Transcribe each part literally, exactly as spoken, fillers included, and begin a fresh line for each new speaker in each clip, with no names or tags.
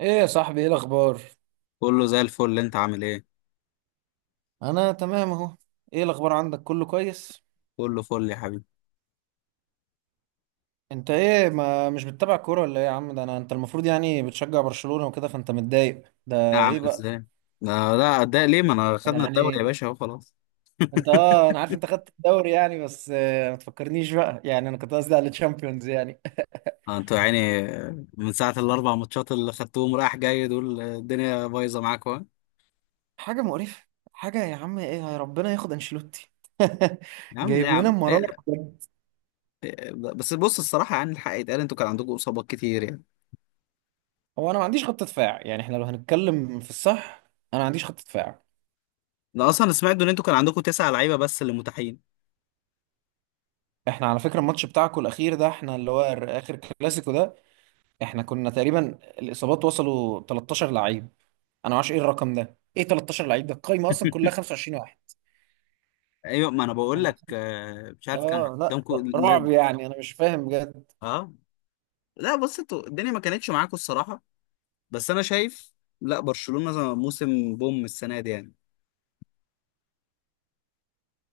ايه يا صاحبي، ايه الاخبار؟
كله زي الفل، انت عامل ايه؟
انا تمام اهو. ايه الاخبار عندك؟ كله كويس؟
كله فل يا حبيبي.
انت ايه، ما مش بتتابع كوره ولا ايه يا عم؟ ده انا انت المفروض يعني بتشجع برشلونه وكده، فانت متضايق
لا يا
ده
عم،
ايه بقى؟
ازاي؟ لا لا ده ليه؟ ما انا
انا
خدنا الدوري يا
يعني
باشا، اهو خلاص.
انت اه انا عارف انت خدت الدوري يعني، بس آه، ما تفكرنيش بقى، يعني انا كنت قصدي على الشامبيونز يعني.
اه، انتوا يعني من ساعة الاربع ماتشات اللي خدتوهم رايح جاي دول، الدنيا بايظة معاكوا ها؟
حاجه مقرفه. حاجه يا عم، ايه يا ربنا ياخد انشيلوتي.
يا عم ليه؟
جايب
يا
لنا
عم
مرار
ليه؟
بجد.
بس بص، الصراحة يعني الحق يتقال، انتوا كان عندكم اصابات كتير يعني.
هو انا ما عنديش خط دفاع، يعني احنا لو هنتكلم في الصح انا ما عنديش خط دفاع.
انا اصلا سمعت ان انتوا كان عندكم تسع لعيبة بس اللي متاحين.
احنا على فكرة الماتش بتاعكم الأخير ده، احنا اللي هو ال- آخر كلاسيكو ده احنا كنا تقريبا الإصابات وصلوا تلتاشر لعيب. أنا ما اعرفش إيه الرقم ده، إيه تلتاشر لعيب؟ ده القايمة أصلا كلها خمسة وعشرين واحد
ايوه، ما انا بقول
ولا
لك،
خمسة.
آه، مش عارف كان
آه لا،
قدامكم
رعب
لا-
يعني، أنا مش فاهم بجد.
اه لا. بص انتوا الدنيا ما كانتش معاكم الصراحة، بس انا شايف لا برشلونة موسم بوم السنة دي يعني.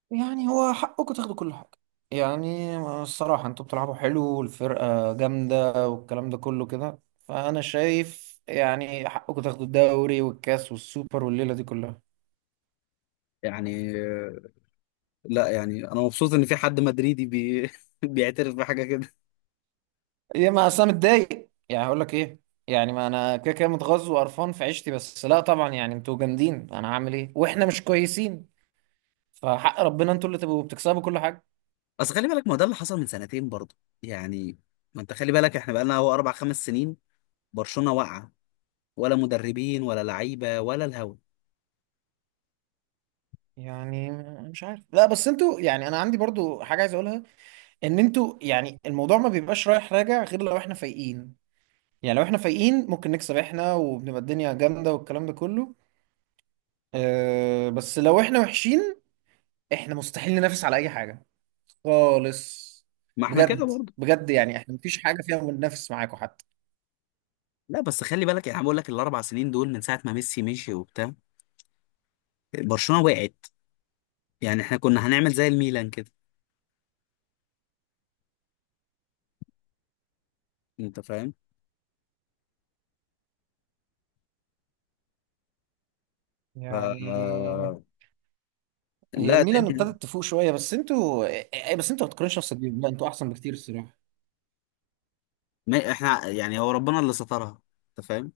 يعني هو حقكم تاخدوا كل حاجة، يعني الصراحة أنتوا بتلعبوا حلو والفرقة جامدة والكلام ده كله كده، فأنا شايف يعني حقكم تاخدوا الدوري والكاس والسوبر والليلة دي كلها.
يعني آه، لا يعني انا مبسوط ان في حد مدريدي بي... بيعترف بحاجة كده.
يا ما اصل انا متضايق، يعني هقول لك ايه، يعني ما انا كده كده متغاظ وقرفان في عيشتي، بس لا طبعا يعني انتوا جامدين، انا هعمل ايه واحنا مش كويسين. فحق ربنا انتوا اللي تبقوا بتكسبوا كل حاجه.
بس خلي بالك، ما ده اللي حصل من سنتين برضه يعني. ما انت خلي بالك، احنا بقالنا هو اربع خمس سنين برشلونة واقعة، ولا مدربين ولا لعيبة ولا الهوا.
يعني مش عارف، لا بس انتوا يعني انا عندي برضو حاجه عايز اقولها، ان انتوا يعني الموضوع ما بيبقاش رايح راجع غير لو احنا فايقين. يعني لو احنا فايقين ممكن نكسب احنا وبنبقى الدنيا جامده والكلام ده كله. أه بس لو احنا وحشين احنا مستحيل ننافس على اي حاجه خالص.
ما احنا كده
بجد،
برضه.
بجد يعني احنا مفيش حاجة فيها بننافس معاكم حتى.
لا بس خلي بالك يعني، أنا بقول لك الاربع سنين دول من ساعة ما ميسي مشي وبتاع، برشلونة وقعت. يعني احنا كنا هنعمل زي الميلان كده، انت فاهم؟ ف
يعني هي
لا
الميلان
الدنيا.
ابتدت تفوق شوية، بس انتوا بس انتوا ما تقارنش نفسك بيهم، لا انتوا احسن بكتير الصراحة.
ما احنا يعني هو ربنا اللي سترها، انت فاهم.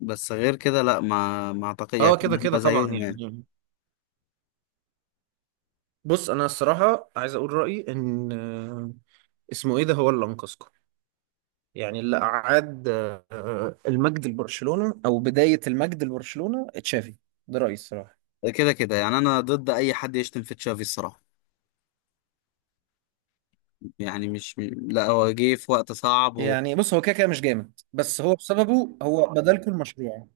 بس غير كده لا، ما ما اعتقد يعني
اه كده
كنا
كده
هنبقى
طبعا
زيهم يعني.
يعني. بص انا الصراحه عايز اقول رايي ان آه، اسمه ايه ده، هو اللي انقذكم، يعني اللي اعاد آه، المجد لبرشلونه، او بدايه المجد لبرشلونه، تشافي. ده رايي الصراحه.
كده كده يعني انا ضد اي حد يشتم في تشافي الصراحه يعني. مش م- لا، هو جه في وقت صعب و...
يعني بص، هو كده كده مش جامد، بس هو بسببه، هو بدلكوا المشروع.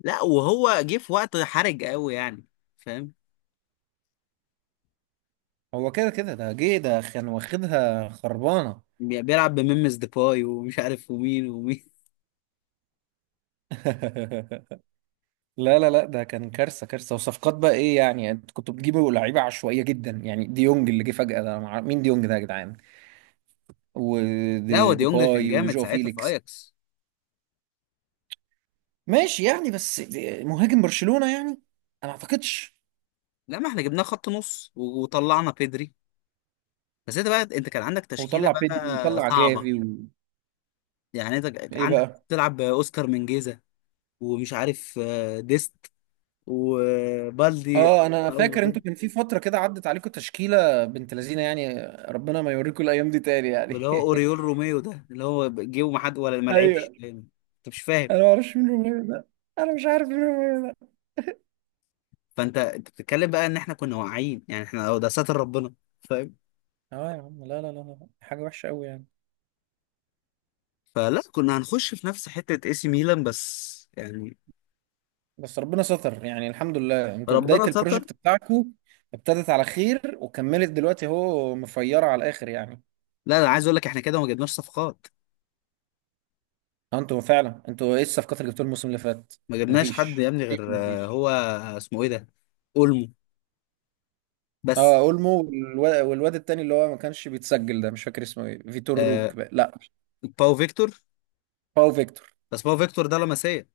لا، وهو جه في وقت حرج قوي يعني، فاهم.
هو كده كده ده جه ده كان واخدها خربانة.
بي- بيلعب بميمس ديباي ومش عارف ومين ومين.
لا لا لا، ده كان كارثة كارثة. وصفقات بقى، ايه يعني؟ انت كنت بتجيبوا لعيبة عشوائية جدا، يعني ديونج اللي جه فجأة ده مع... مين ديونج ده يا جدعان؟
لا هو ديونج كان
وديباي
جامد
وجو
ساعتها في
فيليكس.
اياكس.
ماشي يعني، بس دي- مهاجم برشلونة يعني، انا ما اعتقدش.
لا ما احنا جبناه خط نص و- وطلعنا بيدري. بس انت بقى انت كان عندك تشكيله
وطلع بيدري
بقى
وطلع
صعبه
جافي و...
يعني. انت
ايه
عندك
بقى؟
تلعب باوسكار منجيزة، ومش عارف آه، ديست، وبالدي.
اه انا فاكر
أو-
انتوا كان في فترة كده عدت عليكم تشكيلة بنت لذينة يعني. ربنا ما يوريكم الايام دي تاني يعني.
اللي هو اوريول روميو ده، اللي هو جه وما حد ولا ما لعبش
ايوه.
انت، مش
انا
فاهم.
ما اعرفش مين روميو ده، انا مش عارف مين روميو ده.
فانت انت بتتكلم بقى ان احنا كنا واعيين يعني، احنا أهو ده ساتر ربنا، فاهم.
اه يا عم، لا لا لا لا، حاجة وحشة قوي يعني.
فلا كنا هنخش في نفس حته اي سي ميلان بس يعني.
بس ربنا ستر، يعني الحمد لله انتوا بداية
ربنا ستر.
البروجكت بتاعكم ابتدت على خير، وكملت دلوقتي اهو مفيرة على الآخر يعني.
لا انا عايز اقول لك احنا كده ما جبناش صفقات.
اه انتوا فعلا، انتوا ايه الصفقات اللي جبتوها الموسم اللي فات؟
ما جبناش حد يا
مفيش
ابني
تقريبا،
غير آه،
مفيش.
هو آه، اسمه ايه ده، اولمو، بس.
اه اولمو، والواد, والواد التاني اللي هو ما كانش بيتسجل ده، مش فاكر اسمه ايه، فيتور
آه،
روك بقى. لا،
باو فيكتور.
هو فيكتور.
بس باو فيكتور ده لمسيه.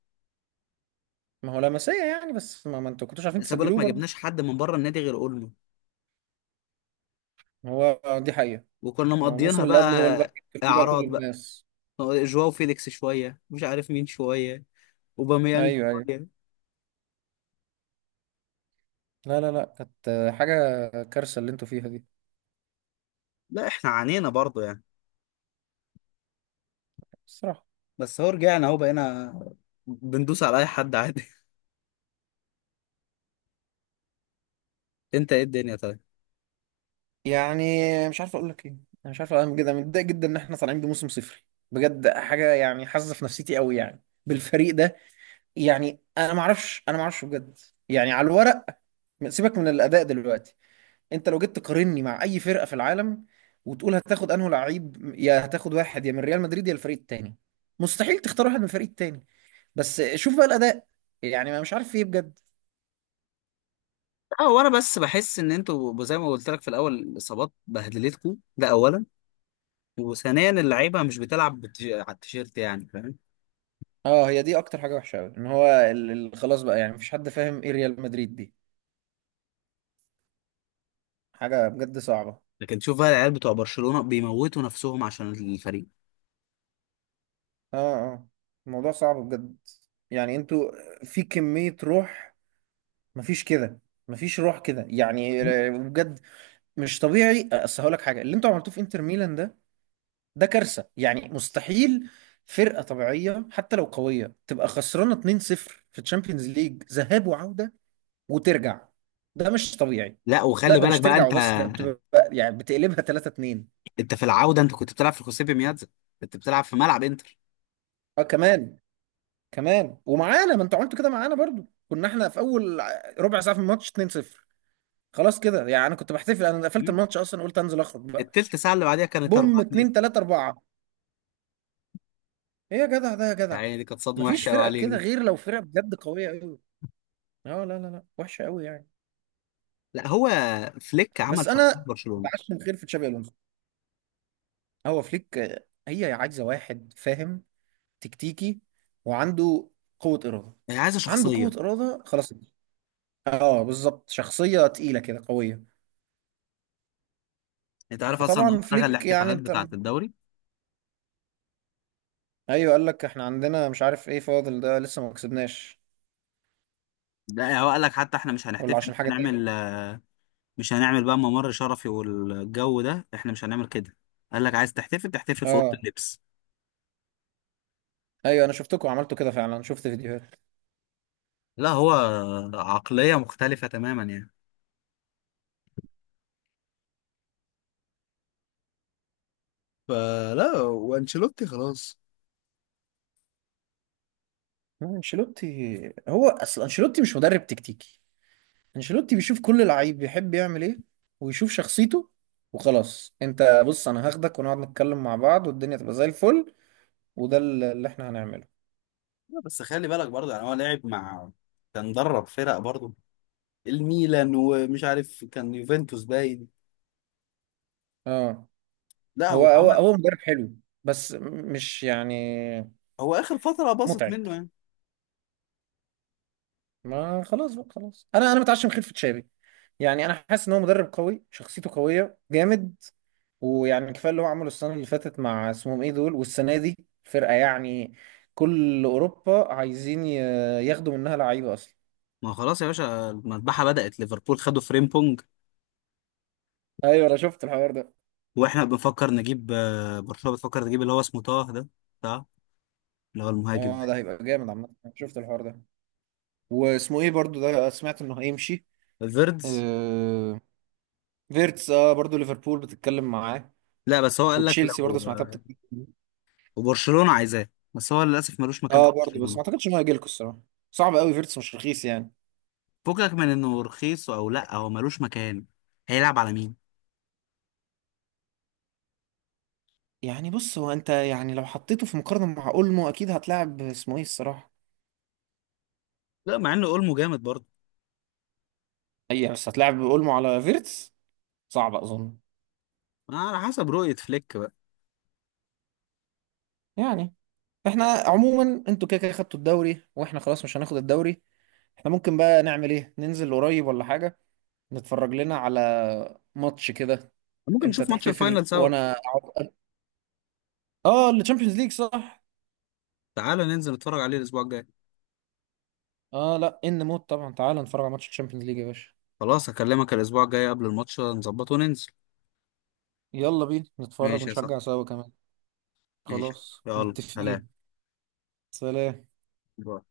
ما هو لاماسيا يعني، بس ما, ما انتوا كنتوش عارفين
لسه بقول لك
تسجلوه
ما جبناش
برضه.
حد من بره النادي غير اولمو،
هو دي حقيقة.
وكنا
آه،
مقضيينها
الموسم اللي قبله هو اللي بقى
بقى.
كان فيه بقى كل
اعراض بقى،
الناس.
جواو فيليكس شويه، مش عارف مين شويه، اوباميانج
ايوه ايوه.
شويه.
لا لا لا، كانت آه، حاجه كارثه اللي انتوا فيها دي
لا احنا عانينا برضو يعني،
الصراحه.
بس هو رجعنا اهو، بقينا بندوس على اي حد عادي. انت ايه الدنيا طيب.
يعني مش عارف اقول لك ايه، انا مش عارف، انا جدا متضايق جدا ان احنا طالعين بموسم صفري. بجد حاجه يعني حاسه في نفسيتي قوي يعني بالفريق ده. يعني انا ما اعرفش انا ما اعرفش بجد. يعني على الورق، سيبك من الاداء دلوقتي، انت لو جيت تقارني مع اي فرقه في العالم وتقول هتاخد انه لعيب، يا هتاخد واحد يا من ريال مدريد يا الفريق التاني، مستحيل تختار واحد من الفريق التاني. بس شوف بقى الاداء، يعني ما مش عارف فيه بجد.
اه، وانا بس بحس ان انتوا زي ما قلت لك في الاول، الاصابات بهدلتكم ده اولا، وثانيا اللعيبه مش بتلعب بتج... على التيشيرت يعني، فاهم.
اه هي دي اكتر حاجه وحشه قوي، ان هو ال- ال- خلاص بقى يعني، مفيش حد فاهم ايه ريال مدريد دي. حاجه بجد صعبه.
لكن تشوف بقى العيال بتوع برشلونه بيموتوا نفسهم عشان الفريق.
اه، اه. الموضوع صعب بجد. يعني انتوا في كميه روح، مفيش كده، مفيش روح كده يعني. بجد، مش طبيعي. اصل هقول لك حاجه، اللي انتوا عملتوه في انتر ميلان ده، ده كارثه يعني. مستحيل فرقه طبيعيه حتى لو قويه تبقى خسرانه اتنين صفر في تشامبيونز ليج ذهاب وعوده وترجع. ده مش طبيعي.
لا
لا
وخلي
ده
بالك
مش
بقى
ترجع
انت،
وبس، ده بتبقى يعني بتقلبها تلاتة اتنين.
انت في العودة انت كنت بتلعب في الخصيبي ميادزا، كنت بتلعب في ملعب انتر.
اه كمان، كمان ومعانا. ما انتوا عملتوا كده معانا برضو، كنا احنا في اول ع- ربع ساعه في الماتش اتنين صفر. خلاص كده يعني انا كنت بحتفل، انا قفلت
مم.
الماتش اصلا، قلت انزل اخرج بقى.
التلت ساعة اللي بعديها كانت 4
بوم اتنين
2
تلاتة اربعة. ايه يا جدع ده يا جدع؟
يعني دي كانت صدمة
مفيش
وحشة قوي
فرقه
عليك
كده
دي.
غير لو فرقه بجد قويه قوي. اه لا لا لا، وحشه قوي يعني.
لا هو فليك
بس
عمل شخصية
انا
برشلونة.
بعشم خير في تشابي الونسو. هو فليك آه، هي عايزه واحد فاهم، تكتيكي، وعنده قوة إرادة.
هي عايزة
عنده قوة
شخصية.
إرادة خلاص. اه بالظبط، شخصية تقيلة كده قوية.
انت عارف اصلا ان هو
فطبعا
لغى
فليك يعني
الاحتفالات
انت.
بتاعة الدوري؟
ايوه قال لك احنا عندنا مش عارف ايه فاضل ده، لسه ما كسبناش
لا هو قال لك حتى احنا مش
ولا
هنحتفل،
عشان
مش
حاجة تاني.
هنعمل، مش هنعمل بقى ممر شرفي والجو ده، احنا مش هنعمل كده. قال لك عايز تحتفل تحتفل في اوضه
اه
اللبس.
ايوه، انا شفتكم عملتوا كده فعلا، شفت فيديوهات.
لا هو عقليه مختلفه تماما يعني. فلا وانشيلوتي خلاص.
آه، انشيلوتي، هو اصل انشيلوتي مش مدرب تكتيكي. انشيلوتي بيشوف كل لعيب بيحب يعمل ايه، ويشوف شخصيته وخلاص. انت بص، انا هاخدك ونقعد نتكلم مع بعض والدنيا تبقى زي الفل، وده اللي احنا هنعمله.
لا، بس خلي بالك برضه يعني، هو لعب مع، كان درب فرق برضه، الميلان ومش عارف كان يوفنتوس باين.
اه
لا
هو
هو
هو
عمل،
هو مدرب حلو، بس مش يعني
هو اخر فتره باظت
متعب.
منه يعني.
ما خلاص بقى، خلاص انا انا متعشم خلفة شابي. يعني انا حاسس ان هو مدرب قوي، شخصيته قويه جامد، ويعني كفايه اللي هو عمله السنه اللي فاتت مع اسمهم ايه دول، والسنه دي فرقه يعني كل اوروبا عايزين ي- ياخدوا منها لعيبه اصلا.
ما خلاص يا باشا، المذبحه بدات، ليفربول خدوا فريمبونج.
ايوه انا شفت الحوار ده.
واحنا بنفكر نجيب، آه، برشلونه بتفكر تجيب اللي هو اسمه طه ده، بتاع، اللي هو المهاجم،
اه ده هيبقى جامد عامه، أنا شفت الحوار ده. واسمه ايه برضو ده، سمعت انه هيمشي.
فيردز.
آه فيرتس، اه برضو ليفربول بتتكلم معاه
لا بس هو قال لك
وتشيلسي
لو
برضه سمعتها
آه،
بتتكلم.
وبرشلونه عايزاه، بس هو للاسف ملوش مكان في
اه برضه، بس ما
برشلونه.
اعتقدش انه هيجيلكوا الصراحه. صعب قوي، فيرتس مش رخيص يعني.
فكك من انه رخيص او لا، هو ملوش مكان، هيلعب على مين؟
يعني بص، هو انت يعني لو حطيته في مقارنه مع اولمو اكيد هتلاعب اسمه ايه الصراحه.
لا مع انه اولمو جامد برضه.
اي بس هتلاعب اولمو على فيرتس؟ صعب اظن.
على حسب رؤية فليك بقى.
يعني احنا عموما انتوا كده كده خدتوا الدوري، واحنا خلاص مش هناخد الدوري. احنا ممكن بقى نعمل ايه، ننزل قريب ولا حاجه؟ نتفرج لنا على ماتش كده،
ممكن
انت
نشوف ماتش الفاينل
تحتفل
سوا.
وانا اقعد. اه التشامبيونز ليج صح.
تعالى ننزل نتفرج عليه الأسبوع الجاي.
اه لا ان موت طبعا، تعال نتفرج على ماتش الشامبيونز ليج يا باشا.
خلاص هكلمك الأسبوع الجاي قبل الماتش نظبطه وننزل.
يلا بينا نتفرج
ماشي يا
ونشجع
صاحبي.
سوا كمان.
ماشي.
خلاص
يلا سلام.
متفقين. سلام.
باي.